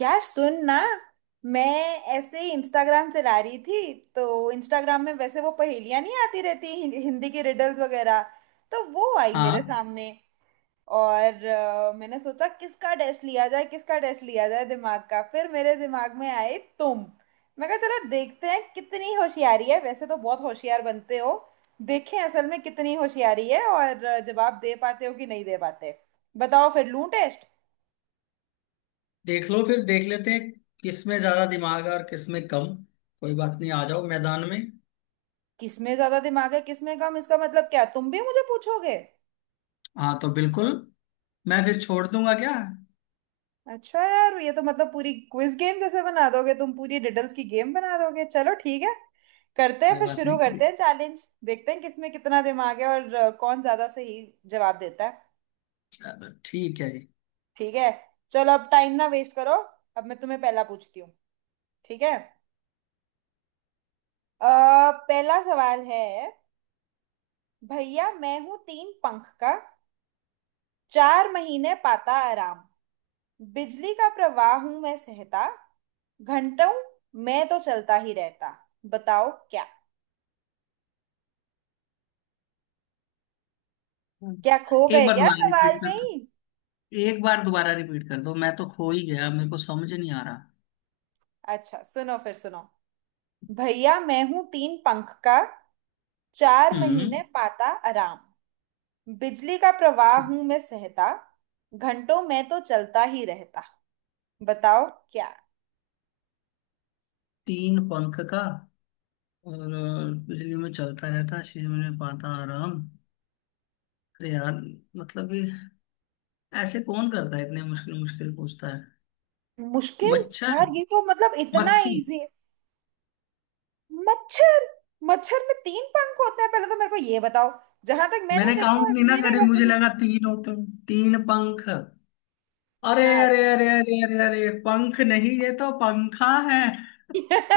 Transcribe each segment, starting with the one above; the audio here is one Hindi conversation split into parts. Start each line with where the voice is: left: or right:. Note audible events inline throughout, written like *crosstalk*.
right: यार सुन ना। मैं ऐसे ही इंस्टाग्राम चला रही थी। तो इंस्टाग्राम में वैसे वो पहेलियां नहीं आती रहती हिंदी की रिडल्स वगैरह। तो वो आई मेरे
left: हाँ,
right: सामने। और मैंने सोचा किसका टेस्ट लिया जाए, किसका टेस्ट लिया जाए दिमाग का। फिर मेरे दिमाग में आए तुम। मैं कहा चलो देखते हैं कितनी होशियारी है, वैसे तो बहुत होशियार बनते हो। देखें असल में कितनी होशियारी है। और जवाब दे पाते हो कि नहीं दे पाते। बताओ फिर लूं टेस्ट।
left: देख लो फिर देख लेते हैं। किस में ज्यादा दिमाग है और किस में कम। कोई बात नहीं, आ जाओ मैदान में।
right: किसमें ज्यादा दिमाग है किसमें कम, इसका मतलब क्या तुम भी मुझे पूछोगे?
left: हाँ तो बिल्कुल। मैं फिर छोड़ दूंगा क्या।
right: अच्छा यार, ये तो मतलब पूरी क्विज गेम जैसे बना दोगे तुम, पूरी डिडल्स की गेम बना दोगे। चलो ठीक है, करते हैं
left: कोई
right: फिर।
left: बात
right: शुरू
left: नहीं,
right: करते हैं चैलेंज, देखते हैं किसमें कितना दिमाग है और कौन ज्यादा सही जवाब देता है।
left: चलो ठीक है जी।
right: ठीक है। चलो अब टाइम ना वेस्ट करो। अब मैं तुम्हें पहला पूछती हूँ। ठीक है। पहला सवाल है। भैया मैं हूँ तीन पंख का, 4 महीने पाता आराम, बिजली का प्रवाह हूं मैं सहता, घंटों मैं तो चलता ही रहता। बताओ क्या। क्या खो
left: एक
right: गए
left: बार
right: क्या
left: दोबारा
right: सवाल
left: रिपीट कर
right: में ही?
left: दो। एक बार दोबारा रिपीट कर दो, मैं तो खो ही गया, मेरे को समझ नहीं आ रहा।
right: अच्छा सुनो फिर, सुनो। भैया मैं हूं तीन पंख का, चार
left: हम्म।
right: महीने पाता आराम, बिजली का प्रवाह हूं मैं सहता, घंटों मैं तो चलता ही रहता। बताओ क्या।
left: तीन पंख का। और बिजली में चलता रहता, शरीर में पाता आराम। अरे यार, मतलब ये ऐसे कौन करता है, इतने मुश्किल मुश्किल पूछता है।
right: मुश्किल?
left: मच्छर।
right: यार ये तो मतलब इतना
left: मक्खी।
right: इजी है। मच्छर। मच्छर में तीन पंख होते हैं, पहले तो मेरे को ये बताओ। जहां तक मैंने
left: मैंने
right: देखा
left: काउंट
right: है
left: नहीं ना
right: मेरे
left: करे,
right: घर में
left: मुझे
right: जो।
left: लगा तीन हो, तुम तीन पंख। अरे
right: हाँ।
left: अरे अरे अरे अरे अरे, पंख नहीं, ये तो पंखा है।
right: *laughs*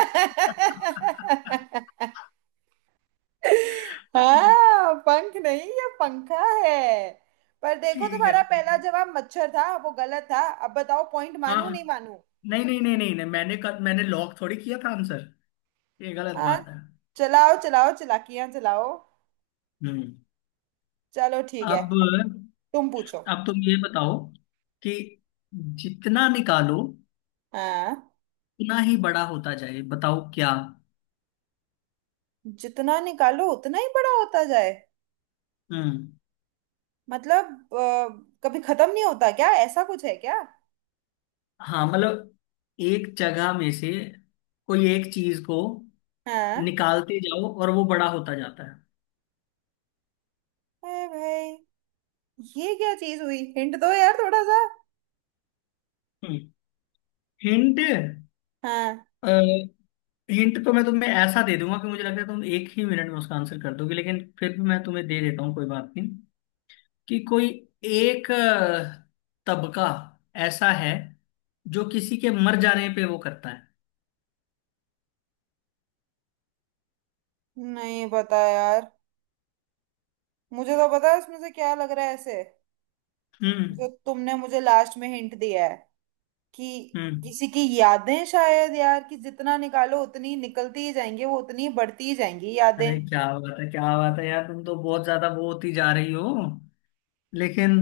right: हाँ, पंख नहीं ये पंखा है। पर देखो
left: ठीक है
right: तुम्हारा
left: ठीक
right: पहला
left: है।
right: जवाब मच्छर था, वो गलत था। अब बताओ पॉइंट
left: हाँ
right: मानू नहीं
left: हाँ।
right: मानू।
left: नहीं नहीं नहीं नहीं नहीं, मैंने कल मैंने लॉक थोड़ी किया था आंसर। ये गलत
right: हाँ।
left: बात है।
right: चलाओ चलाओ चलाकियां चलाओ।
left: हम्म।
right: चलो ठीक है।
left: अब
right: तुम पूछो।
left: अब तुम ये बताओ कि जितना निकालो
right: हाँ।
left: उतना ही बड़ा होता जाए, बताओ क्या।
right: जितना निकालो उतना ही बड़ा होता जाए।
left: हम्म।
right: मतलब कभी खत्म नहीं होता क्या, ऐसा कुछ है क्या?
left: हाँ मतलब, एक जगह में से कोई एक चीज को
right: हाँ।
left: निकालते जाओ और वो बड़ा होता जाता है।
right: अरे भाई ये क्या चीज हुई, हिंट दो यार थोड़ा सा।
left: हिंट।
right: हाँ।
left: हिंट तो मैं तुम्हें ऐसा दे दूंगा कि मुझे लगता है तुम एक ही मिनट में उसका आंसर कर दोगे, लेकिन फिर भी मैं तुम्हें दे देता हूँ, कोई बात नहीं। कि कोई एक तबका ऐसा है जो किसी के मर जाने पे वो करता है।
right: नहीं पता यार। मुझे तो पता है इसमें से क्या लग रहा है ऐसे,
left: हम्म
right: जो तुमने मुझे लास्ट में हिंट दिया है कि
left: हम्म।
right: किसी की यादें शायद यार, कि जितना निकालो उतनी निकलती ही जाएंगी, वो उतनी बढ़ती ही जाएंगी यादें।
left: अरे क्या बात है, क्या बात है यार, तुम तो बहुत ज्यादा वो होती जा रही हो। लेकिन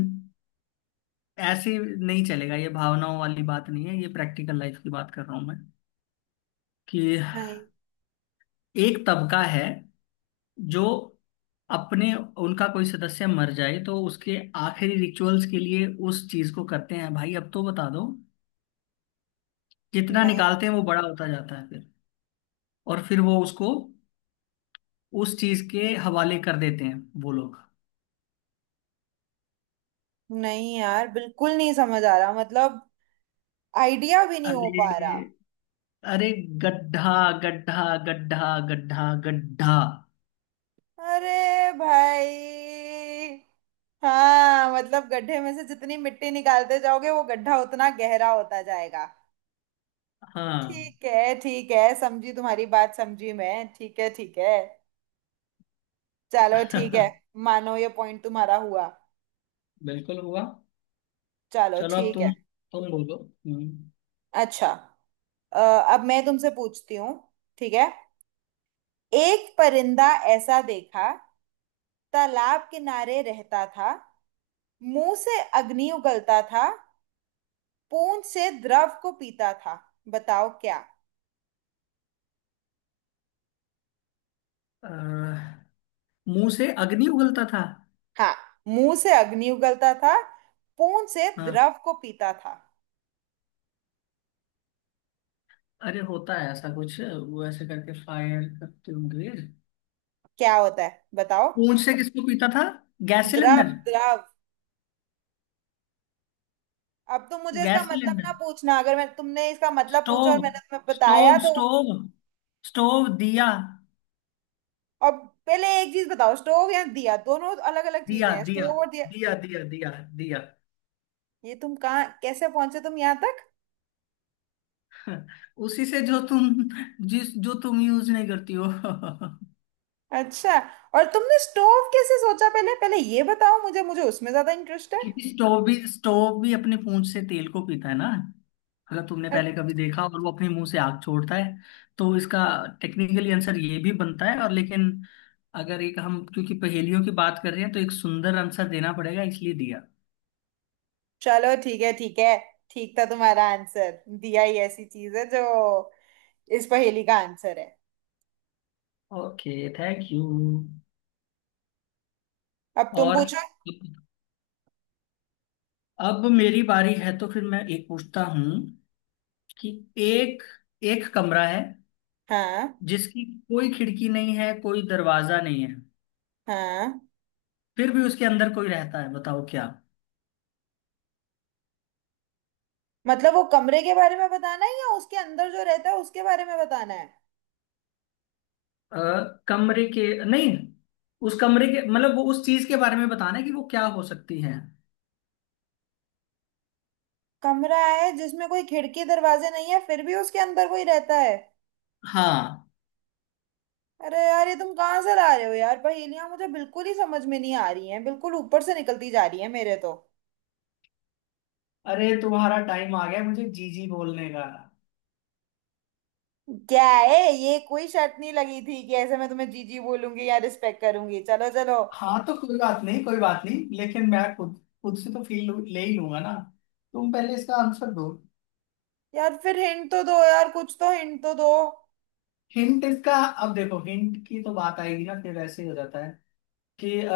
left: ऐसे नहीं चलेगा, ये भावनाओं वाली बात नहीं है, ये प्रैक्टिकल लाइफ की बात कर रहा हूं मैं। कि
right: नहीं,
left: एक तबका है जो अपने, उनका कोई सदस्य मर जाए तो उसके आखिरी रिचुअल्स के लिए उस चीज को करते हैं, भाई अब तो बता दो। जितना
right: नहीं,
left: निकालते हैं वो बड़ा होता जाता है फिर। और फिर वो उसको उस चीज के हवाले कर देते हैं वो लोग।
right: नहीं यार, बिल्कुल नहीं समझ आ रहा मतलब। आइडिया भी नहीं हो पा रहा।
left: अरे अरे, गड्ढा। गड्ढा गड्ढा गड्ढा गड्ढा।
right: अरे भाई। हाँ मतलब गड्ढे में से जितनी मिट्टी निकालते जाओगे वो गड्ढा उतना गहरा होता जाएगा।
left: हाँ।
right: ठीक है ठीक है, समझी तुम्हारी बात, समझी मैं, ठीक है ठीक है। चलो ठीक है।
left: *laughs*
right: मानो ये पॉइंट तुम्हारा हुआ।
left: बिल्कुल हुआ।
right: चलो
left: चलो अब,
right: ठीक
left: तुम
right: है।
left: तुम बोलो। हम्म।
right: अच्छा। अ, अब मैं तुमसे पूछती हूँ। ठीक है। एक परिंदा ऐसा देखा, तालाब किनारे रहता था, मुंह से अग्नि उगलता था, पूंछ से द्रव को पीता था। बताओ क्या।
left: अ, मुंह से अग्नि उगलता था।
right: हाँ। मुंह से अग्नि उगलता था, पूंछ से
left: हाँ।
right: द्रव को पीता था।
left: अरे होता है ऐसा कुछ, वो ऐसे करके फायर करते होंगे।
right: क्या होता है बताओ?
left: पूंछ से किसको पीता था। गैस
right: द्रव।
left: सिलेंडर।
right: द्रव। अब तो मुझे इसका
left: गैस
right: मतलब
left: सिलेंडर।
right: ना पूछना, अगर मैं तुमने इसका मतलब पूछा और
left: स्टोव।
right: मैंने तुम्हें बताया
left: स्टोव
right: तो।
left: Stove stove. दिया।
right: और पहले एक चीज बताओ, स्टोव या दिया दोनों अलग अलग
left: दिया
right: चीजें हैं,
left: दिया
right: स्टोव और दिया।
left: दिया। दिया दिया दिया।
right: ये तुम कहाँ कैसे पहुंचे तुम यहाँ तक?
left: *laughs* उसी से जो तुम, जिस जो तुम यूज नहीं करती हो। *laughs*
right: अच्छा। और तुमने स्टोव कैसे सोचा पहले, पहले ये बताओ मुझे मुझे उसमें ज्यादा इंटरेस्ट है।
left: क्योंकि स्टोव भी अपने पूंछ से तेल को पीता है ना, अगर तुमने
right: अ-
left: पहले कभी देखा, और वो अपने मुंह से आग छोड़ता है, तो इसका टेक्निकली आंसर ये भी बनता है और, लेकिन अगर एक हम, क्योंकि पहेलियों की बात कर रहे हैं तो एक सुंदर आंसर देना पड़ेगा, इसलिए दिया।
right: चलो ठीक है ठीक है। ठीक था तुम्हारा आंसर, दिया ही ऐसी चीज है जो इस पहेली का आंसर है।
left: Okay thank you.
right: अब तुम
left: और
right: पूछो।
left: अब मेरी बारी है, तो फिर मैं एक पूछता हूँ कि, एक एक कमरा है
right: हाँ।
left: जिसकी कोई खिड़की नहीं है, कोई दरवाजा नहीं है,
right: हाँ
left: फिर भी उसके अंदर कोई रहता है, बताओ क्या।
right: मतलब वो कमरे के बारे में बताना है या उसके अंदर जो रहता है उसके बारे में बताना है?
left: अ, कमरे के नहीं, उस कमरे के मतलब वो, उस चीज के बारे में बताना है कि वो क्या हो सकती है।
right: कमरा है जिसमें कोई खिड़की दरवाजे नहीं है, फिर भी उसके अंदर कोई रहता है।
left: हाँ।
right: अरे यार ये तुम कहाँ से ला रहे हो यार पहेलियां, मुझे बिल्कुल ही समझ में नहीं आ रही हैं, बिल्कुल ऊपर से निकलती जा रही है मेरे तो।
left: अरे तुम्हारा टाइम आ गया मुझे जी जी बोलने का।
right: क्या है ये, कोई शर्त नहीं लगी थी कि ऐसे मैं तुम्हें जीजी बोलूंगी या रिस्पेक्ट करूंगी। चलो चलो।
left: हाँ तो कोई बात नहीं, कोई बात नहीं, लेकिन मैं खुद, से तो फील ले ही लूंगा ना। तुम पहले इसका आंसर दो।
right: यार फिर हिंट तो दो यार, कुछ तो हिंट तो दो।
left: हिंट इसका। अब देखो, हिंट की तो बात आएगी ना, फिर ऐसे ही हो जाता है कि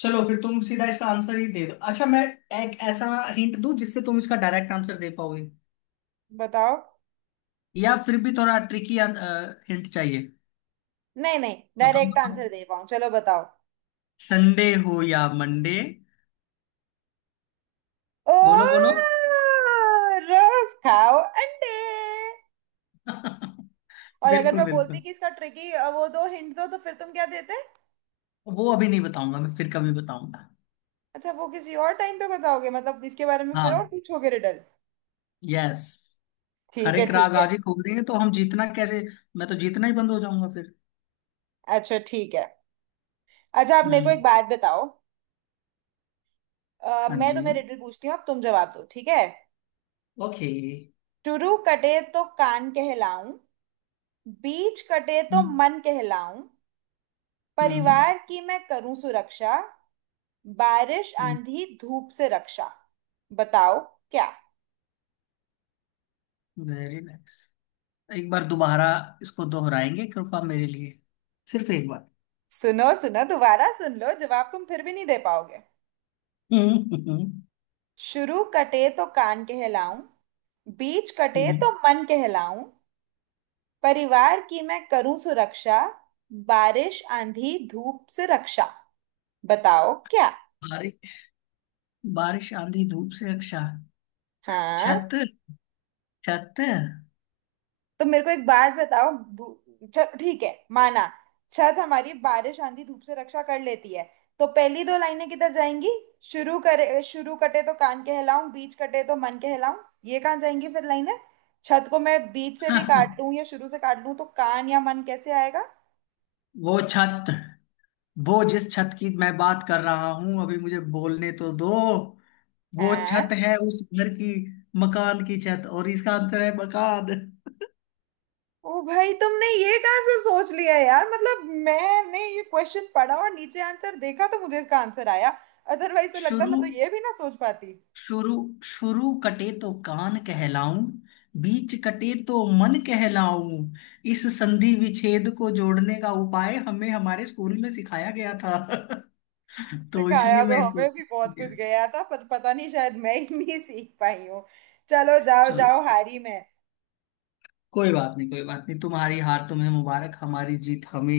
left: चलो फिर तुम सीधा इसका आंसर ही दे दो। अच्छा, मैं एक ऐसा हिंट दूं जिससे तुम इसका डायरेक्ट आंसर दे पाओगे,
right: बताओ।
left: या फिर भी थोड़ा ट्रिकी हिंट चाहिए।
right: नहीं नहीं,
left: बताओ
right: डायरेक्ट
left: बताओ।
right: आंसर दे पाऊँ चलो बताओ।
left: संडे हो या मंडे। बोलो बोलो।
right: ओह रोज खाओ अंडे।
left: *laughs*
right: और अगर
left: बिल्कुल
right: मैं बोलती
left: बिल्कुल।
right: कि इसका ट्रिकी वो दो, हिंट दो तो फिर तुम क्या देते?
left: वो अभी नहीं बताऊंगा, मैं फिर कभी बताऊंगा।
right: अच्छा वो किसी और टाइम पे बताओगे, मतलब इसके बारे में फिर और
left: हाँ।
right: पूछोगे रिडल।
left: यस। हर
right: ठीक है
left: एक राज
right: ठीक है।
left: आज ही खोल देंगे तो हम जीतना कैसे। मैं तो जीतना ही बंद हो जाऊंगा फिर।
right: अच्छा ठीक है। अच्छा आप मेरे को एक
left: हम्म।
right: बात बताओ।
left: हाँ
right: मैं
left: जी।
right: तुम्हें रिडल पूछती हूँ, अब तुम जवाब दो, ठीक है।
left: ओके।
right: शुरू कटे तो कान कहलाऊं, बीच कटे तो
left: हम्म
right: मन कहलाऊं,
left: हम्म।
right: परिवार की मैं करूं सुरक्षा, बारिश आंधी धूप से रक्षा। बताओ क्या।
left: Very nice. एक बार दोबारा इसको दोहराएंगे कृपा मेरे लिए, सिर्फ एक बार।
right: सुनो सुनो दोबारा सुन लो, जवाब तुम फिर भी नहीं दे पाओगे।
left: हम्म हम्म
right: शुरू कटे तो कान कहलाऊं, बीच कटे
left: हम्म।
right: तो मन कहलाऊं, परिवार की मैं करूं सुरक्षा, बारिश आंधी धूप से रक्षा। बताओ क्या।
left: बारिश। बारिश आंधी धूप से रक्षा। छत।
right: हाँ,
left: छत।
right: तो मेरे को एक बात बताओ, चल ठीक है माना छत हमारी बारिश आंधी धूप से रक्षा कर लेती है, तो पहली दो लाइनें किधर जाएंगी? शुरू कटे तो कान कहलाऊं, बीच कटे तो मन कहलाऊं, ये कहाँ जाएंगी फिर लाइनें? छत को मैं बीच से भी काट लूं या
left: *laughs*
right: शुरू से काट लूं तो कान या मन कैसे आएगा?
left: वो छत, वो जिस छत की मैं बात कर रहा हूं, अभी मुझे बोलने तो दो। वो छत
right: हैं?
left: है उस घर की, मकान की छत, और इसका आंसर है मकान। *laughs*
right: ओ भाई तुमने ये कहाँ से सोच लिया यार, मतलब मैंने ये क्वेश्चन पढ़ा और नीचे आंसर देखा तो मुझे इसका आंसर आया। अदरवाइज तो लगता
left: शुरू,
right: मैं तो ये भी ना सोच पाती।
left: शुरू शुरू कटे तो कान कहलाऊं, बीच कटे तो मन कहलाऊं। इस संधि विच्छेद को जोड़ने का उपाय हमें हमारे स्कूल में सिखाया गया था। *laughs* तो
right: सिखाया
left: इसलिए
right: तो
left: मैं इसको।
right: हमें भी बहुत कुछ गया था, पर पता नहीं शायद मैं ही नहीं सीख पाई हूँ। चलो जाओ
left: चलो
right: जाओ हारी में।
left: कोई बात नहीं, कोई बात नहीं, तुम्हारी हार तुम्हें मुबारक, हमारी जीत हमें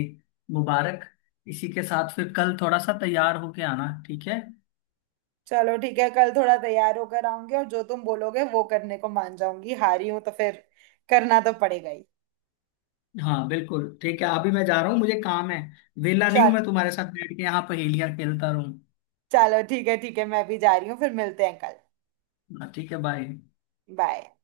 left: मुबारक। इसी के साथ फिर कल थोड़ा सा तैयार होके आना, ठीक है।
right: चलो ठीक है, कल थोड़ा तैयार होकर आऊंगी और जो तुम बोलोगे वो करने को मान जाऊंगी, हारी हूं तो फिर करना तो पड़ेगा ही।
left: हाँ बिल्कुल, ठीक है, अभी मैं जा रहा हूँ, मुझे काम है। वेला नहीं हूँ
right: चल
left: मैं तुम्हारे साथ बैठ के यहाँ पहेलियाँ खेलता रहूँ।
right: चलो ठीक है ठीक है, मैं भी जा रही हूँ, फिर मिलते हैं कल।
left: ना, ठीक है, बाय।
right: बाय।